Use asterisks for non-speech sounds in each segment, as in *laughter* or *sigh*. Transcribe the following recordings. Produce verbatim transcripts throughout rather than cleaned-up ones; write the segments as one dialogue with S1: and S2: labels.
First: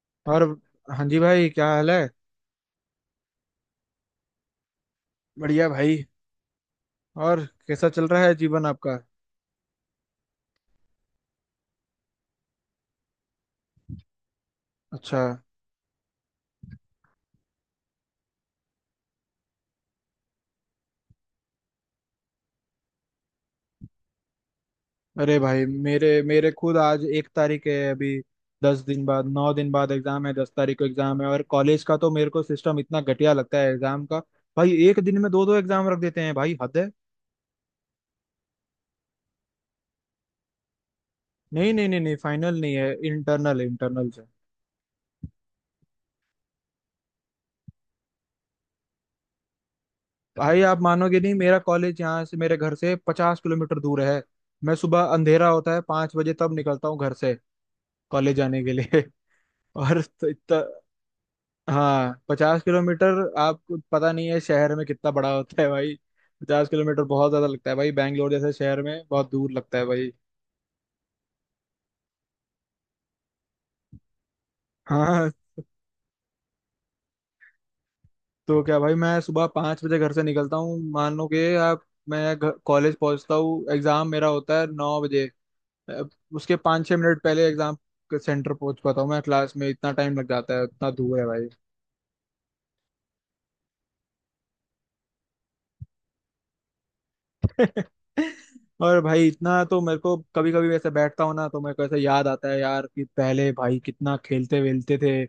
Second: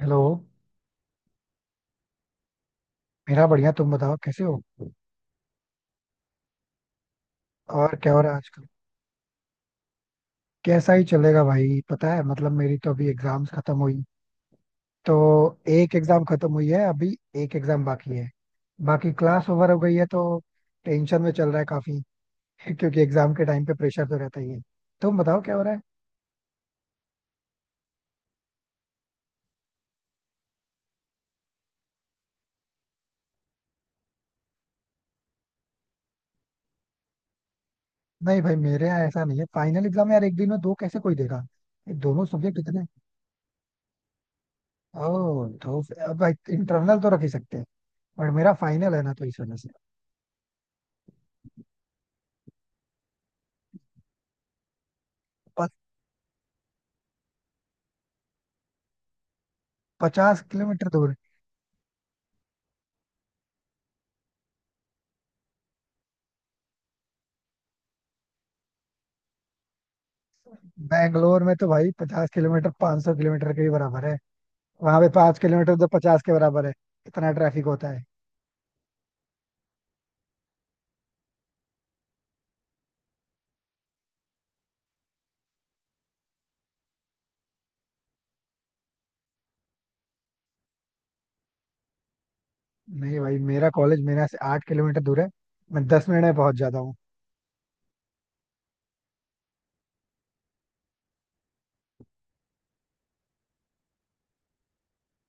S1: Hello.
S2: और हाँ जी भाई, क्या हाल है?
S1: मेरा बढ़िया, तुम बताओ कैसे हो?
S2: बढ़िया भाई। और कैसा
S1: और
S2: चल
S1: क्या हो
S2: रहा
S1: रहा
S2: है
S1: है
S2: जीवन
S1: आजकल?
S2: आपका?
S1: कैसा ही चलेगा भाई, पता है मतलब मेरी तो अभी एग्जाम्स खत्म हुई, तो
S2: अच्छा।
S1: एक एग्जाम खत्म हुई है अभी, एक एग्जाम बाकी है, बाकी क्लास ओवर हो गई है तो टेंशन में चल रहा है काफी. *laughs* क्योंकि एग्जाम के टाइम पे प्रेशर तो रहता ही है. तुम
S2: अरे
S1: बताओ क्या हो
S2: भाई,
S1: रहा है?
S2: मेरे मेरे खुद आज एक तारीख है अभी। दस दिन बाद, नौ दिन बाद एग्जाम है, दस तारीख को एग्जाम है। और कॉलेज का तो, मेरे को सिस्टम इतना घटिया लगता है एग्जाम का। भाई एक दिन में दो दो एग्जाम रख देते हैं, भाई हद है।
S1: नहीं भाई, मेरे यहाँ ऐसा नहीं है, फाइनल एग्जाम यार एक दिन में दो कैसे कोई देगा?
S2: नहीं नहीं
S1: ये
S2: नहीं नहीं,
S1: दोनों सब्जेक्ट
S2: फाइनल नहीं
S1: इतने,
S2: है, इंटरनल है, इंटरनल से।
S1: ओ तो अब इंटरनल तो रख ही सकते हैं, बट मेरा फाइनल है ना तो इस वजह से.
S2: भाई आप मानोगे नहीं, मेरा कॉलेज यहाँ से, मेरे घर से पचास किलोमीटर दूर है। मैं सुबह, अंधेरा होता है पांच बजे, तब निकलता हूँ घर से कॉलेज जाने के लिए। *laughs* और तो
S1: पचास
S2: इतना।
S1: किलोमीटर दूर
S2: हाँ, पचास किलोमीटर, आपको पता नहीं है शहर में कितना बड़ा होता है भाई। पचास किलोमीटर बहुत ज्यादा लगता है भाई, बैंगलोर जैसे शहर में बहुत दूर लगता है भाई।
S1: बैंगलोर में तो भाई पचास किलोमीटर 500 सौ किलोमीटर के ही बराबर है, वहां पे
S2: हाँ।
S1: पाँच किलोमीटर तो पचास के बराबर है, इतना ट्रैफिक होता है.
S2: तो क्या भाई, मैं सुबह पाँच बजे घर से निकलता हूँ, मान लो कि आप, मैं घर- कॉलेज पहुँचता हूँ, एग्जाम मेरा होता है नौ बजे। अब उसके पाँच छः मिनट पहले एग्जाम के सेंटर पहुँच पाता हूँ मैं क्लास में, इतना टाइम लग जाता है, इतना दूर है भाई।
S1: नहीं भाई, मेरा कॉलेज मेरे यहाँ से आठ किलोमीटर दूर है, मैं दस मिनट में पहुंच जाता हूँ.
S2: *laughs* और भाई इतना तो, मेरे को कभी कभी वैसे बैठता हूँ ना, तो मेरे को ऐसे याद आता है यार कि पहले भाई कितना खेलते वेलते थे।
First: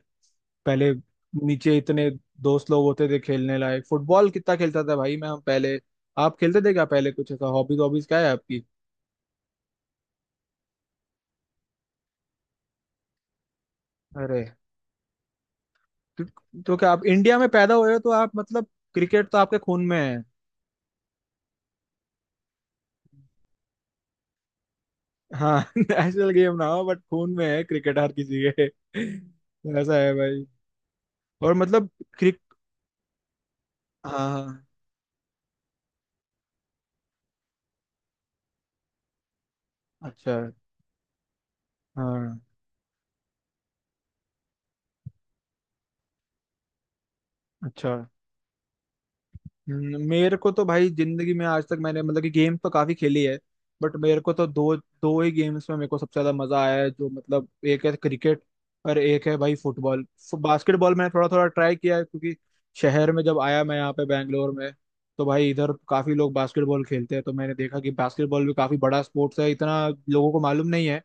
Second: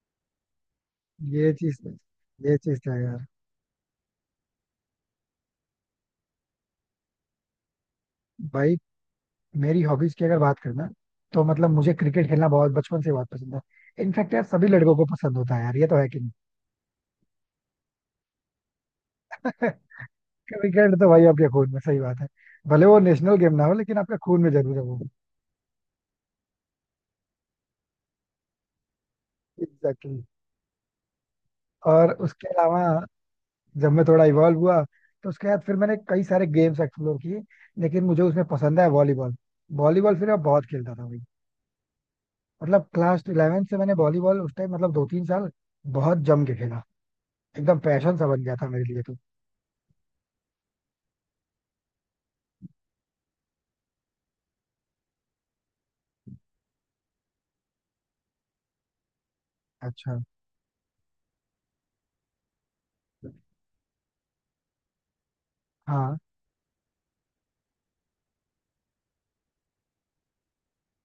S2: पहले
S1: ये
S2: नीचे
S1: चीज
S2: इतने
S1: ये
S2: दोस्त
S1: चीज
S2: लोग
S1: तो है
S2: होते थे
S1: यार.
S2: खेलने लायक, फुटबॉल कितना खेलता था भाई मैं हम पहले। आप खेलते थे क्या पहले? कुछ ऐसा हॉबीज, हॉबीज क्या है आपकी?
S1: भाई मेरी हॉबीज की अगर बात करना, तो मतलब मुझे क्रिकेट खेलना बहुत बचपन से बहुत पसंद है, इनफैक्ट
S2: अरे,
S1: यार सभी लड़कों को पसंद होता है यार, ये तो है कि
S2: तो,
S1: नहीं?
S2: तो क्या आप इंडिया में पैदा हुए हो, तो आप मतलब क्रिकेट तो आपके
S1: *laughs*
S2: खून में है।
S1: क्रिकेट तो भाई आपके खून में, सही बात है, भले वो नेशनल गेम ना हो लेकिन आपके खून में जरूर है वो.
S2: हाँ। *laughs* नेशनल गेम ना हो बट खून में है क्रिकेट हर किसी के। *laughs* ऐसा है
S1: एग्जैक्टली.
S2: भाई। और मतलब
S1: और
S2: क्रिक
S1: उसके अलावा, जब मैं
S2: हाँ
S1: थोड़ा इवॉल्व
S2: हाँ।
S1: हुआ तो उसके बाद फिर मैंने कई सारे गेम्स एक्सप्लोर किए, लेकिन मुझे उसमें पसंद है वॉलीबॉल. वॉलीबॉल फिर
S2: अच्छा।
S1: मैं बहुत खेलता था भाई,
S2: हाँ।
S1: मतलब क्लास इलेवेंथ से मैंने वॉलीबॉल उस टाइम मतलब दो तीन साल बहुत जम के खेला, एकदम
S2: अच्छा।
S1: पैशन सा बन गया था मेरे लिए तो.
S2: हम्म, मेरे को तो भाई, जिंदगी में आज तक मैंने मतलब कि गेम तो काफी खेली है, बट मेरे को तो दो दो ही गेम्स में मेरे को सबसे ज्यादा मजा आया है, जो मतलब एक है क्रिकेट और एक है भाई फुटबॉल।
S1: अच्छा.
S2: बास्केटबॉल मैंने थोड़ा थोड़ा ट्राई किया है, क्योंकि शहर में जब आया मैं यहाँ पे बैंगलोर में, तो भाई इधर काफी
S1: हाँ.
S2: लोग बास्केटबॉल खेलते हैं, तो मैंने देखा कि बास्केटबॉल भी काफी बड़ा स्पोर्ट्स है, इतना लोगों को मालूम नहीं है,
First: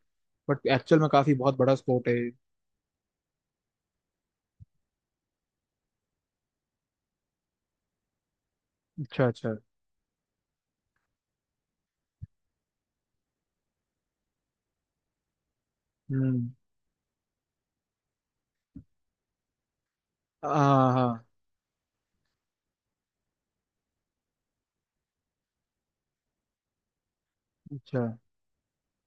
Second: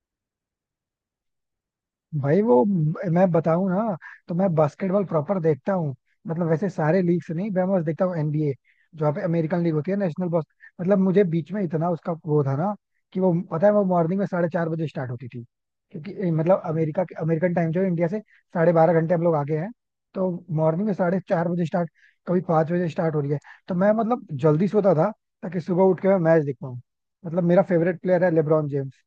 S2: बट एक्चुअल में काफी बहुत बड़ा स्पोर्ट है ये।
S1: भाई वो, मैं बताऊं ना, तो मैं बास्केटबॉल प्रॉपर देखता हूँ, मतलब वैसे सारे लीग से नहीं, मैं बस देखता हूँ एनबीए, जो पे
S2: अच्छा अच्छा।
S1: अमेरिकन लीग होती है, नेशनल बॉस. मतलब मुझे बीच में इतना उसका वो था ना कि वो पता है वो मॉर्निंग में साढ़े चार बजे स्टार्ट होती थी, क्योंकि ए,
S2: हम्म।
S1: मतलब अमेरिका के अमेरिकन टाइम जो है इंडिया से साढ़े बारह घंटे हम लोग आगे हैं, तो मॉर्निंग
S2: हाँ
S1: में साढ़े
S2: हाँ।
S1: चार बजे स्टार्ट, कभी पाँच बजे स्टार्ट हो रही है, तो मैं मतलब जल्दी सोता था ताकि सुबह उठ के मैं मैच देख पाऊँ. मतलब मेरा फेवरेट
S2: अच्छा
S1: प्लेयर है लेब्रॉन जेम्स,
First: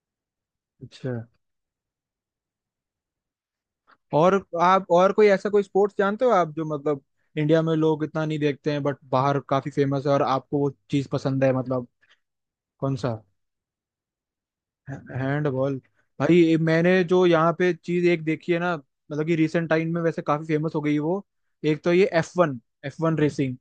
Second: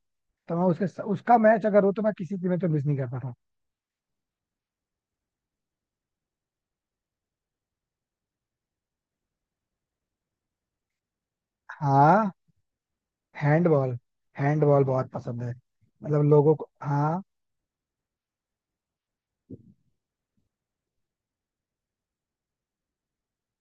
S1: तो मैं उसके
S2: अच्छा।
S1: उसका मैच अगर हो तो मैं किसी की में तो मिस नहीं करता था.
S2: और आप, और कोई ऐसा, कोई स्पोर्ट्स जानते हो आप जो मतलब इंडिया में लोग इतना नहीं देखते हैं बट बाहर काफी फेमस है, और आपको वो चीज पसंद है मतलब,
S1: हाँ,
S2: कौन सा?
S1: हैंडबॉल. हैंडबॉल बहुत पसंद है,
S2: हैंडबॉल।
S1: मतलब
S2: भाई
S1: लोगों
S2: ये
S1: को.
S2: मैंने
S1: हाँ.
S2: जो यहाँ पे चीज एक देखी है ना, मतलब कि रिसेंट टाइम में वैसे काफी फेमस हो गई है वो, एक तो ये F one, F one racing.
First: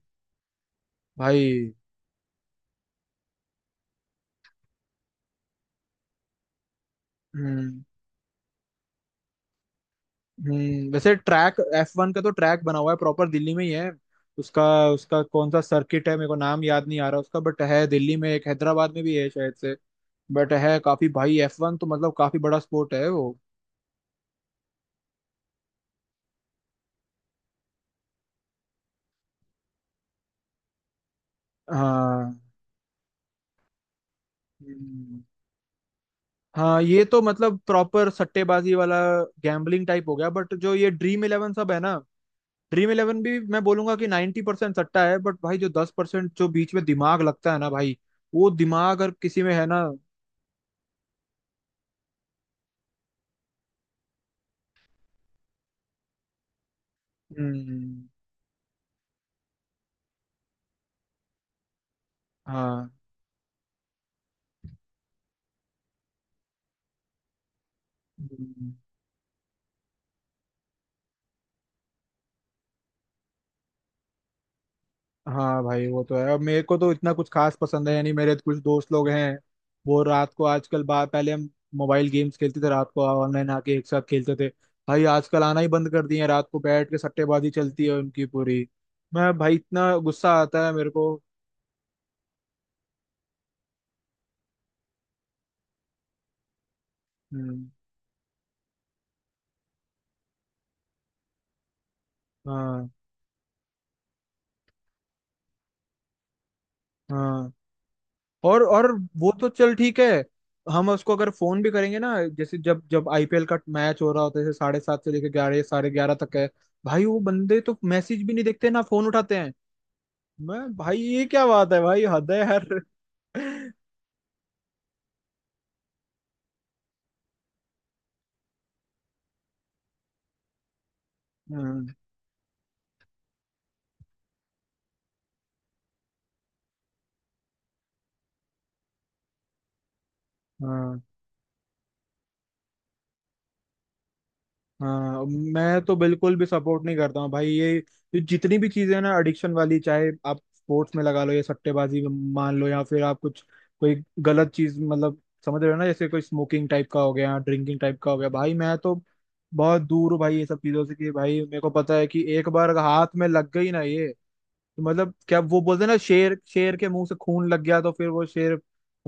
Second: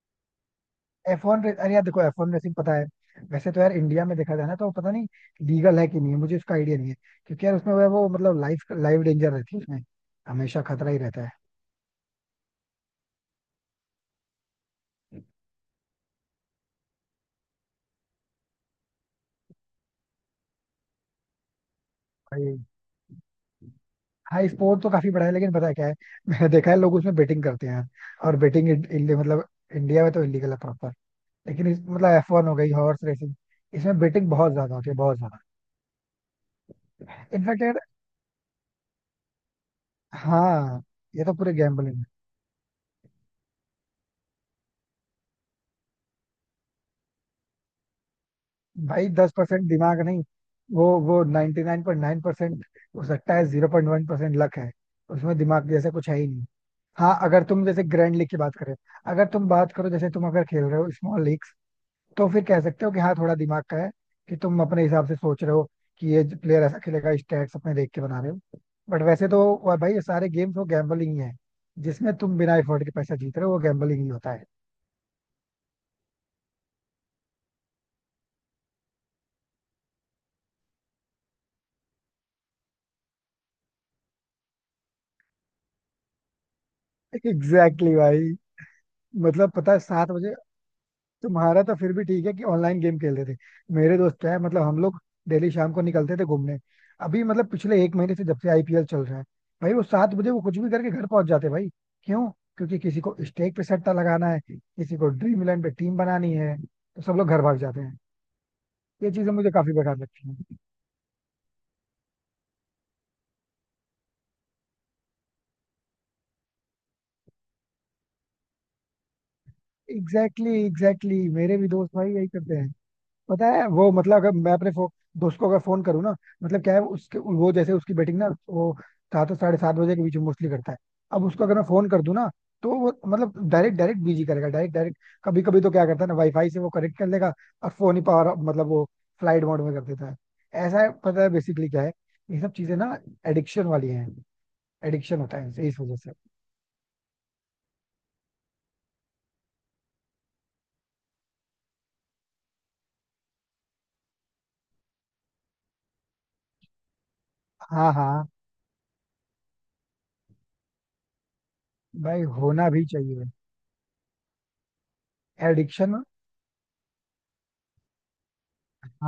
S1: F one,
S2: भाई।
S1: अरे यार देखो, एफ वन रेसिंग पता है, वैसे तो यार इंडिया में देखा जाए ना तो पता नहीं लीगल है कि नहीं, मुझे उसका आइडिया नहीं है, क्योंकि यार उसमें वो
S2: हम्म।
S1: वो मतलब लाइफ लाइफ डेंजर रहती है उसमें, हमेशा
S2: हम्म
S1: खतरा ही
S2: वैसे
S1: रहता है.
S2: ट्रैक एफ वन का, तो ट्रैक बना हुआ है प्रॉपर दिल्ली में ही है उसका। उसका कौन सा सर्किट है, मेरे को नाम याद नहीं आ रहा उसका, बट है दिल्ली में, एक हैदराबाद में भी है शायद से। बट है काफी भाई, एफ वन तो मतलब काफी
S1: भाई,
S2: बड़ा स्पोर्ट है वो।
S1: हाँ, स्पोर्ट तो काफी बड़ा है लेकिन पता है क्या है, *laughs* मैंने देखा है लोग उसमें बेटिंग करते हैं यार, और बेटिंग मतलब इंडिया में तो इलीगल है प्रॉपर, लेकिन इस मतलब एफ
S2: हाँ।
S1: वन हो गई, हॉर्स रेसिंग, इसमें बेटिंग बहुत ज्यादा होती है, बहुत
S2: हम्म।
S1: ज्यादा.
S2: हाँ, ये तो मतलब
S1: इनफैक्ट यार,
S2: प्रॉपर सट्टेबाजी वाला, गैम्बलिंग टाइप हो गया, बट जो
S1: हाँ
S2: ये ड्रीम
S1: ये तो
S2: इलेवन
S1: पूरे
S2: सब है ना,
S1: गैम्बलिंग है.
S2: ड्रीम इलेवन भी मैं बोलूंगा कि नाइन्टी परसेंट सट्टा है, बट भाई जो दस परसेंट जो बीच में दिमाग लगता है ना भाई, वो दिमाग
S1: भाई
S2: अगर
S1: दस
S2: किसी में है
S1: परसेंट
S2: ना।
S1: दिमाग नहीं, वो वो ninety nine point nine percent, हो सकता है zero point one percent luck है, उसमें दिमाग जैसा कुछ है ही नहीं. हाँ अगर तुम जैसे
S2: हम्म।
S1: ग्रैंड लीग की बात करें, अगर तुम बात करो जैसे तुम अगर खेल रहे हो स्मॉल लीग्स, तो फिर कह सकते
S2: हाँ।
S1: हो कि हाँ थोड़ा दिमाग का है, कि तुम अपने हिसाब से सोच रहे हो कि ये प्लेयर ऐसा खेलेगा, स्टैट्स अपने देख के बना रहे हो,
S2: हम्म,
S1: बट वैसे तो वो भाई ये सारे गेम्स वो गैम्बलिंग ही है, जिसमें तुम बिना एफर्ट के पैसा जीत रहे हो वो गैम्बलिंग ही होता है.
S2: हाँ भाई वो तो है, अब मेरे को तो इतना कुछ खास पसंद है, यानी मेरे तो कुछ दोस्त लोग हैं, वो रात को आजकल बा पहले हम मोबाइल गेम्स खेलते थे रात को, ऑनलाइन आके एक साथ खेलते थे। भाई आजकल आना ही बंद कर दिए हैं, रात को बैठ के
S1: *laughs*
S2: सट्टेबाजी चलती
S1: एग्जैक्टली
S2: है
S1: exactly
S2: उनकी
S1: भाई.
S2: पूरी। मैं,
S1: मतलब
S2: भाई
S1: पता है
S2: इतना
S1: सात
S2: गुस्सा
S1: बजे
S2: आता है मेरे को।
S1: तुम्हारा तो फिर भी ठीक है कि ऑनलाइन गेम खेलते थे, मेरे दोस्त है मतलब हम लोग डेली शाम को निकलते थे घूमने, अभी मतलब
S2: हम्म।
S1: पिछले एक महीने से जब से आईपीएल चल रहा है, भाई वो सात बजे वो कुछ भी करके घर पहुंच जाते भाई. क्यों? क्योंकि
S2: हाँ
S1: किसी को स्टेक पे सट्टा लगाना है, किसी को ड्रीम इलेवन पे टीम बनानी है, तो सब लोग घर
S2: हाँ।
S1: भाग जाते हैं.
S2: और और
S1: ये
S2: वो
S1: चीजें
S2: तो
S1: मुझे काफी
S2: चल
S1: बेकार
S2: ठीक है।
S1: लगती हैं.
S2: हम उसको अगर फोन भी करेंगे ना, जैसे जब जब आईपीएल का मैच हो रहा होता है, जैसे साढ़े सात से लेकर ग्यारह, साढ़े ग्यारह तक है, भाई वो बंदे तो मैसेज भी नहीं देखते, ना फोन उठाते हैं।
S1: एग्जैक्टली
S2: मैं,
S1: exactly,
S2: भाई
S1: एग्जैक्टली
S2: ये
S1: exactly,
S2: क्या
S1: मेरे भी
S2: बात है,
S1: दोस्त
S2: भाई
S1: भाई यही
S2: हद है
S1: करते हैं,
S2: यार।
S1: पता है
S2: *laughs*
S1: वो मतलब, अगर मैं अपने फो, दोस्त को अगर फोन करूँ ना, मतलब क्या है उसके वो जैसे उसकी बेटिंग ना वो सात और साढ़े सात बजे के बीच में मोस्टली करता है, अब उसको अगर मैं फोन
S2: हाँ।
S1: कर दूं ना तो वो मतलब डायरेक्ट डायरेक्ट बिजी करेगा, डायरेक्ट डायरेक्ट. कभी कभी तो क्या करता है ना, वाईफाई से वो कनेक्ट कर लेगा, और फोन ही पावर मतलब वो फ्लाइट मोड में कर देता है. ऐसा है,
S2: हाँ।
S1: पता है बेसिकली क्या है, ये सब चीजें ना एडिक्शन वाली हैं, एडिक्शन
S2: हाँ।
S1: होता है इनसे
S2: मैं
S1: इस
S2: तो
S1: वजह से.
S2: बिल्कुल भी सपोर्ट नहीं करता हूँ भाई ये ये जितनी भी चीजें हैं ना एडिक्शन वाली, चाहे आप स्पोर्ट्स में लगा लो या सट्टेबाजी में, मान लो, या फिर आप कुछ, कोई गलत चीज, मतलब समझ रहे हो ना, जैसे कोई स्मोकिंग टाइप का हो गया, ड्रिंकिंग
S1: हाँ,
S2: टाइप का हो गया।
S1: हाँ
S2: भाई मैं तो बहुत दूर हूँ भाई ये सब चीजों से, कि भाई मेरे को पता है कि
S1: भाई
S2: एक
S1: होना
S2: बार अगर
S1: भी
S2: हाथ में
S1: चाहिए
S2: लग गई ना ये, तो मतलब, क्या वो बोलते हैं
S1: एडिक्शन.
S2: ना, शेर, शेर के मुंह से खून लग गया तो फिर वो शेर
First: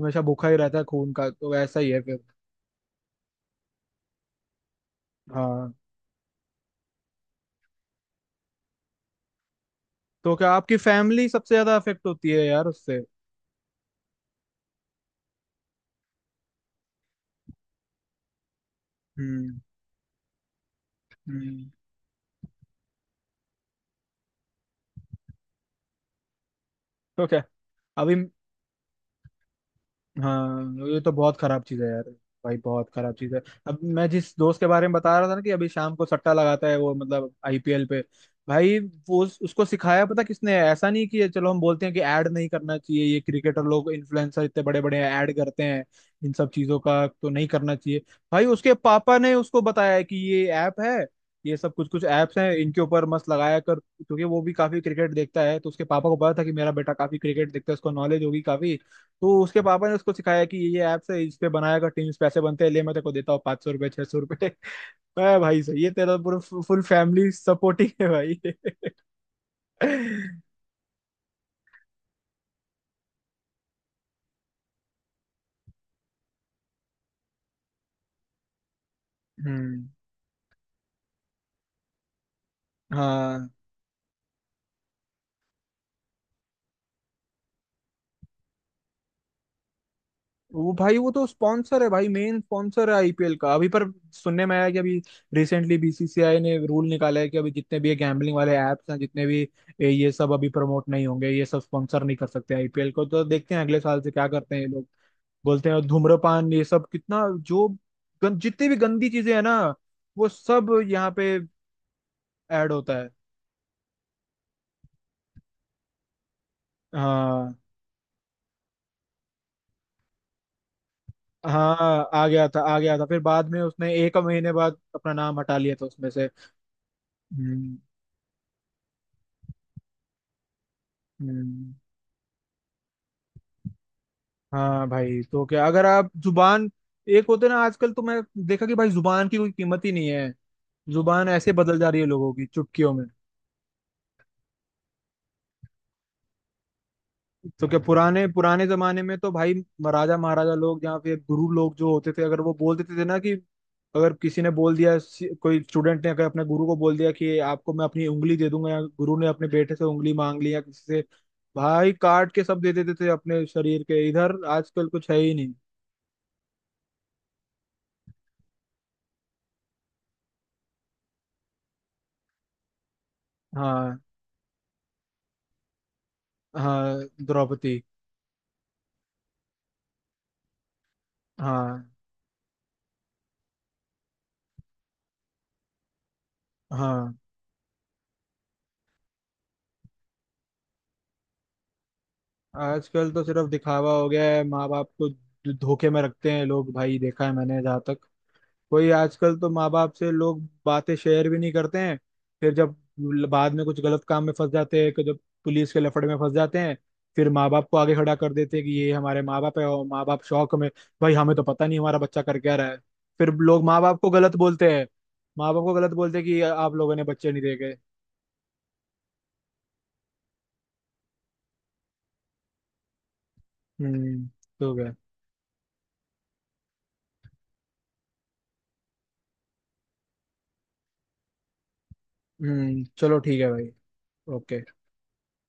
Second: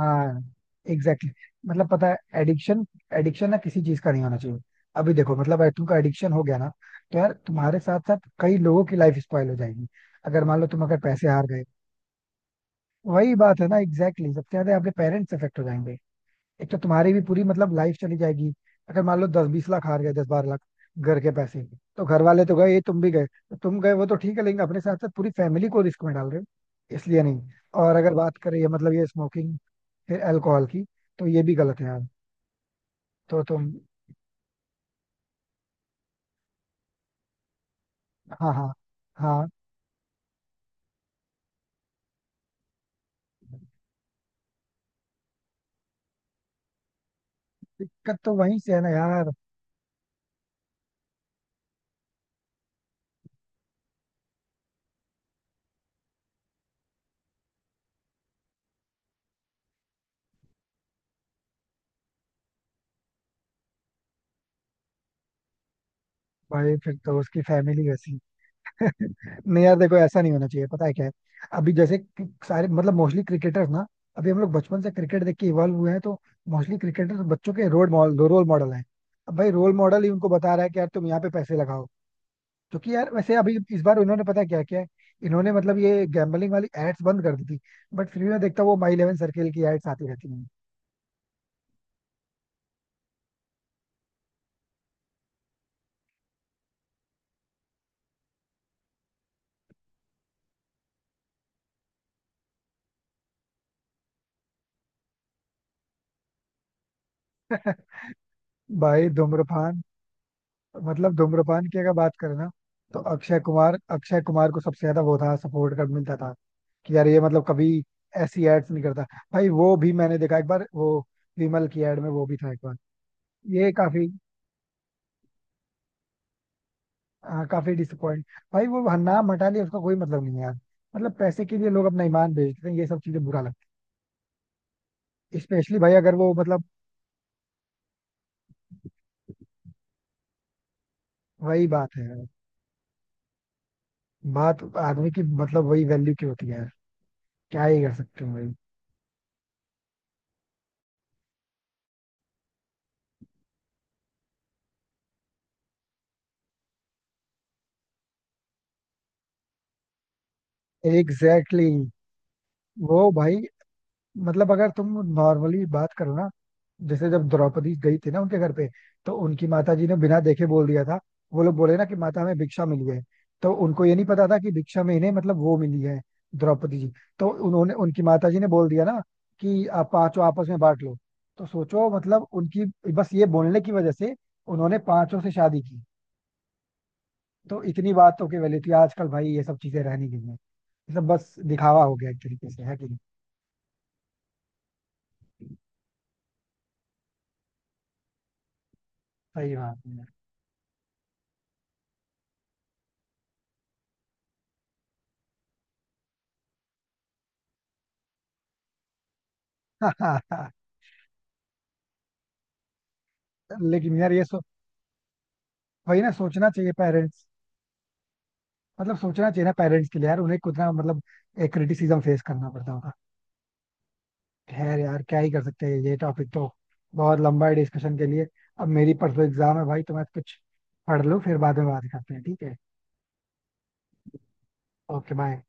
S2: हमेशा भूखा ही रहता है खून का,
S1: एग्जैक्टली
S2: तो
S1: exactly.
S2: ऐसा
S1: मतलब
S2: ही है
S1: पता
S2: फिर।
S1: है, एडिक्शन एडिक्शन ना किसी चीज का नहीं होना चाहिए, अभी देखो मतलब अगर
S2: हाँ।
S1: तुमका एडिक्शन हो गया ना, तो यार तुम्हारे साथ साथ कई लोगों की लाइफ स्पॉइल हो जाएगी,
S2: तो
S1: अगर
S2: क्या
S1: मान लो
S2: आपकी
S1: तुम अगर
S2: फैमिली
S1: पैसे हार
S2: सबसे
S1: गए,
S2: ज्यादा अफेक्ट होती है यार उससे?
S1: वही बात है ना, एग्जैक्टली exactly. सबसे ज्यादा आपके पेरेंट्स अफेक्ट हो जाएंगे, एक तो तुम्हारी भी पूरी मतलब लाइफ चली जाएगी, अगर मान लो दस
S2: हम्म।
S1: बीस लाख हार गए, दस बारह लाख, घर के पैसे,
S2: हम्म,
S1: तो घर वाले तो गए, ये तुम भी गए तो तुम गए वो तो ठीक है, लेकिन अपने साथ साथ पूरी फैमिली को रिस्क में डाल रहे हो, इसलिए
S2: तो
S1: नहीं.
S2: क्या,
S1: और अगर
S2: अभी।
S1: बात करें ये मतलब ये स्मोकिंग, फिर अल्कोहल की,
S2: हाँ, ये तो
S1: तो
S2: बहुत
S1: ये भी
S2: खराब
S1: गलत
S2: चीज
S1: है
S2: है
S1: यार.
S2: यार, भाई बहुत खराब चीज है।
S1: तो तुम.
S2: अब मैं जिस दोस्त के बारे में बता रहा था ना, कि अभी शाम को सट्टा लगाता है वो, मतलब आईपीएल पे,
S1: हाँ, हाँ,
S2: भाई वो उस-
S1: हाँ,
S2: उसको सिखाया पता किसने, ऐसा नहीं कि चलो हम बोलते हैं कि ऐड नहीं करना चाहिए, ये क्रिकेटर लोग, इन्फ्लुएंसर इतने बड़े बड़े ऐड करते हैं इन सब चीजों का, तो नहीं करना चाहिए।
S1: दिक्कत तो
S2: भाई
S1: वहीं
S2: उसके
S1: से है ना
S2: पापा
S1: यार.
S2: ने उसको बताया है कि ये ऐप है, ये सब कुछ कुछ ऐप्स हैं, इनके ऊपर मस्त लगाया कर, क्योंकि वो भी काफी क्रिकेट देखता है, तो उसके पापा को पता था कि मेरा बेटा काफी क्रिकेट देखता है, उसको नॉलेज होगी काफी, तो उसके पापा ने उसको सिखाया कि ये ऐप्स है, इस पे बनाया कर टीम्स, पैसे बनते हैं, ले मैं तेरे को देता हूँ पाँच सौ रुपये, छह सौ रुपये। मैं, *laughs* भाई सही है, तेरा पूरा
S1: भाई
S2: फुल
S1: फिर तो
S2: फैमिली
S1: उसकी फैमिली
S2: सपोर्टिंग है
S1: वैसी.
S2: भाई।
S1: *laughs* नहीं यार
S2: *laughs*
S1: देखो ऐसा नहीं
S2: हम्म।
S1: होना चाहिए, पता है क्या है, अभी जैसे कि सारे मतलब मोस्टली क्रिकेटर्स ना, अभी हम लोग बचपन से क्रिकेट देख के इवॉल्व हुए हैं, तो मोस्टली क्रिकेटर्स बच्चों के रोल मॉडल रोल मॉडल हैं, अब भाई रोल मॉडल ही उनको बता रहा है कि यार तुम यहाँ पे पैसे लगाओ, क्योंकि यार वैसे
S2: हाँ।
S1: अभी इस बार उन्होंने पता है क्या किया है, इन्होंने मतलब ये गैम्बलिंग वाली एड्स बंद कर दी थी, बट फिर भी मैं देखता हूँ वो माई इलेवन सर्किल की एड्स आती रहती
S2: वो भाई, वो तो स्पॉन्सर है भाई, मेन स्पॉन्सर है आईपीएल का अभी, पर सुनने में आया कि अभी रिसेंटली बीसीसीआई ने रूल निकाला है कि अभी जितने भी ये गैम्बलिंग वाले ऐप्स हैं, जितने भी ये ये सब अभी प्रमोट नहीं होंगे, ये सब स्पॉन्सर नहीं कर सकते आईपीएल को, तो देखते हैं अगले साल से क्या करते हैं ये, बोलते हैं। और धूम्रपान ये सब कितना जो
S1: हैं. *laughs*
S2: गन, जितनी भी गंदी
S1: भाई
S2: चीजें हैं ना,
S1: धूम्रपान,
S2: वो सब यहाँ
S1: मतलब
S2: पे
S1: धूम्रपान की अगर बात करें ना,
S2: ऐड होता
S1: तो
S2: है।
S1: अक्षय कुमार अक्षय कुमार को सबसे ज्यादा वो था सपोर्ट कर मिलता था कि यार ये मतलब
S2: हाँ।
S1: कभी ऐसी एड्स नहीं करता. भाई वो भी मैंने देखा एक बार, वो विमल की एड में
S2: हाँ।
S1: वो
S2: आ
S1: भी
S2: गया
S1: था एक
S2: था,
S1: बार.
S2: आ गया था, फिर बाद में
S1: ये
S2: उसने
S1: काफी,
S2: एक महीने बाद अपना नाम हटा लिया था उसमें से।
S1: हाँ, काफी
S2: हम्म।
S1: डिसअपॉइंट. भाई वो नाम हटा लिया उसका कोई मतलब नहीं है यार, मतलब पैसे के लिए
S2: हम्म,
S1: लोग अपना ईमान बेच देते हैं ये सब चीजें बुरा लगता
S2: हाँ भाई,
S1: है,
S2: तो क्या,
S1: स्पेशली
S2: अगर
S1: भाई
S2: आप
S1: अगर वो मतलब,
S2: जुबान एक होते ना, आजकल तो मैं देखा कि भाई जुबान की कोई कीमत ही नहीं है, जुबान ऐसे
S1: वही
S2: बदल जा
S1: बात
S2: रही है
S1: है,
S2: लोगों की चुटकियों में।
S1: बात आदमी की मतलब वही वैल्यू की होती है यार, क्या
S2: तो क्या,
S1: ही कर
S2: पुराने
S1: सकते हो भाई.
S2: पुराने जमाने में तो भाई, राजा महाराजा लोग या फिर गुरु लोग जो होते थे, अगर वो बोल देते थे ना कि, अगर किसी ने बोल दिया, कोई स्टूडेंट ने अगर अपने गुरु को बोल दिया कि आपको मैं अपनी उंगली दे दूंगा, या गुरु ने अपने बेटे से उंगली मांग ली, या किसी से,
S1: एग्जैक्टली exactly.
S2: भाई काट के सब दे देते थे
S1: वो भाई
S2: अपने शरीर के, इधर
S1: मतलब अगर
S2: आजकल
S1: तुम
S2: कुछ है ही नहीं।
S1: नॉर्मली बात करो ना, जैसे जब द्रौपदी गई थी ना उनके घर पे, तो उनकी माता जी ने बिना देखे बोल दिया था, वो लोग बोले ना कि माता हमें भिक्षा मिली है, तो उनको ये
S2: हाँ
S1: नहीं पता था कि भिक्षा में इन्हें मतलब वो मिली है, द्रौपदी जी,
S2: हाँ।
S1: तो उन्होंने
S2: द्रौपदी।
S1: उनकी माता जी ने बोल दिया ना कि आप पांचों आपस में बांट लो, तो
S2: हाँ
S1: सोचो मतलब उनकी, बस ये बोलने की वजह से उन्होंने पांचों से शादी की,
S2: हाँ।
S1: तो इतनी बात तो की वैल्यू थी, आजकल भाई ये सब चीजें रहनी गई है, ये सब बस दिखावा हो गया एक तरीके से है कि नहीं?
S2: आजकल तो सिर्फ दिखावा हो गया है, माँ बाप को धोखे में रखते हैं लोग, भाई देखा है मैंने, जहाँ तक कोई आजकल तो
S1: सही
S2: माँ
S1: बात
S2: बाप से लोग बातें शेयर भी नहीं करते हैं, फिर जब बाद में कुछ गलत काम में फंस जाते हैं, कि जब पुलिस के लफड़े में फंस जाते हैं, फिर माँ बाप को आगे खड़ा कर देते हैं कि ये हमारे माँ बाप है, और
S1: है.
S2: माँ बाप
S1: *laughs*
S2: शौक में, भाई हमें तो पता नहीं हमारा बच्चा कर क्या रहा है, फिर लोग माँ
S1: लेकिन
S2: बाप को
S1: यार ये
S2: गलत
S1: सो,
S2: बोलते हैं, माँ बाप को गलत
S1: वही ना
S2: बोलते हैं कि
S1: सोचना चाहिए
S2: आप लोगों ने
S1: पेरेंट्स,
S2: बच्चे नहीं देखे।
S1: मतलब सोचना चाहिए ना पेरेंट्स के लिए यार उन्हें कितना मतलब एक क्रिटिसिज्म फेस करना पड़ता होगा.
S2: हम्म। तो
S1: खैर
S2: क्या।
S1: यार क्या ही कर सकते हैं, ये टॉपिक तो बहुत लंबा है डिस्कशन के लिए. अब मेरी परसों एग्जाम है भाई, तो मैं कुछ पढ़ लूँ फिर बाद में बात करते हैं, ठीक है,
S2: हम्म चलो ठीक है भाई। ओके।
S1: Okay bye.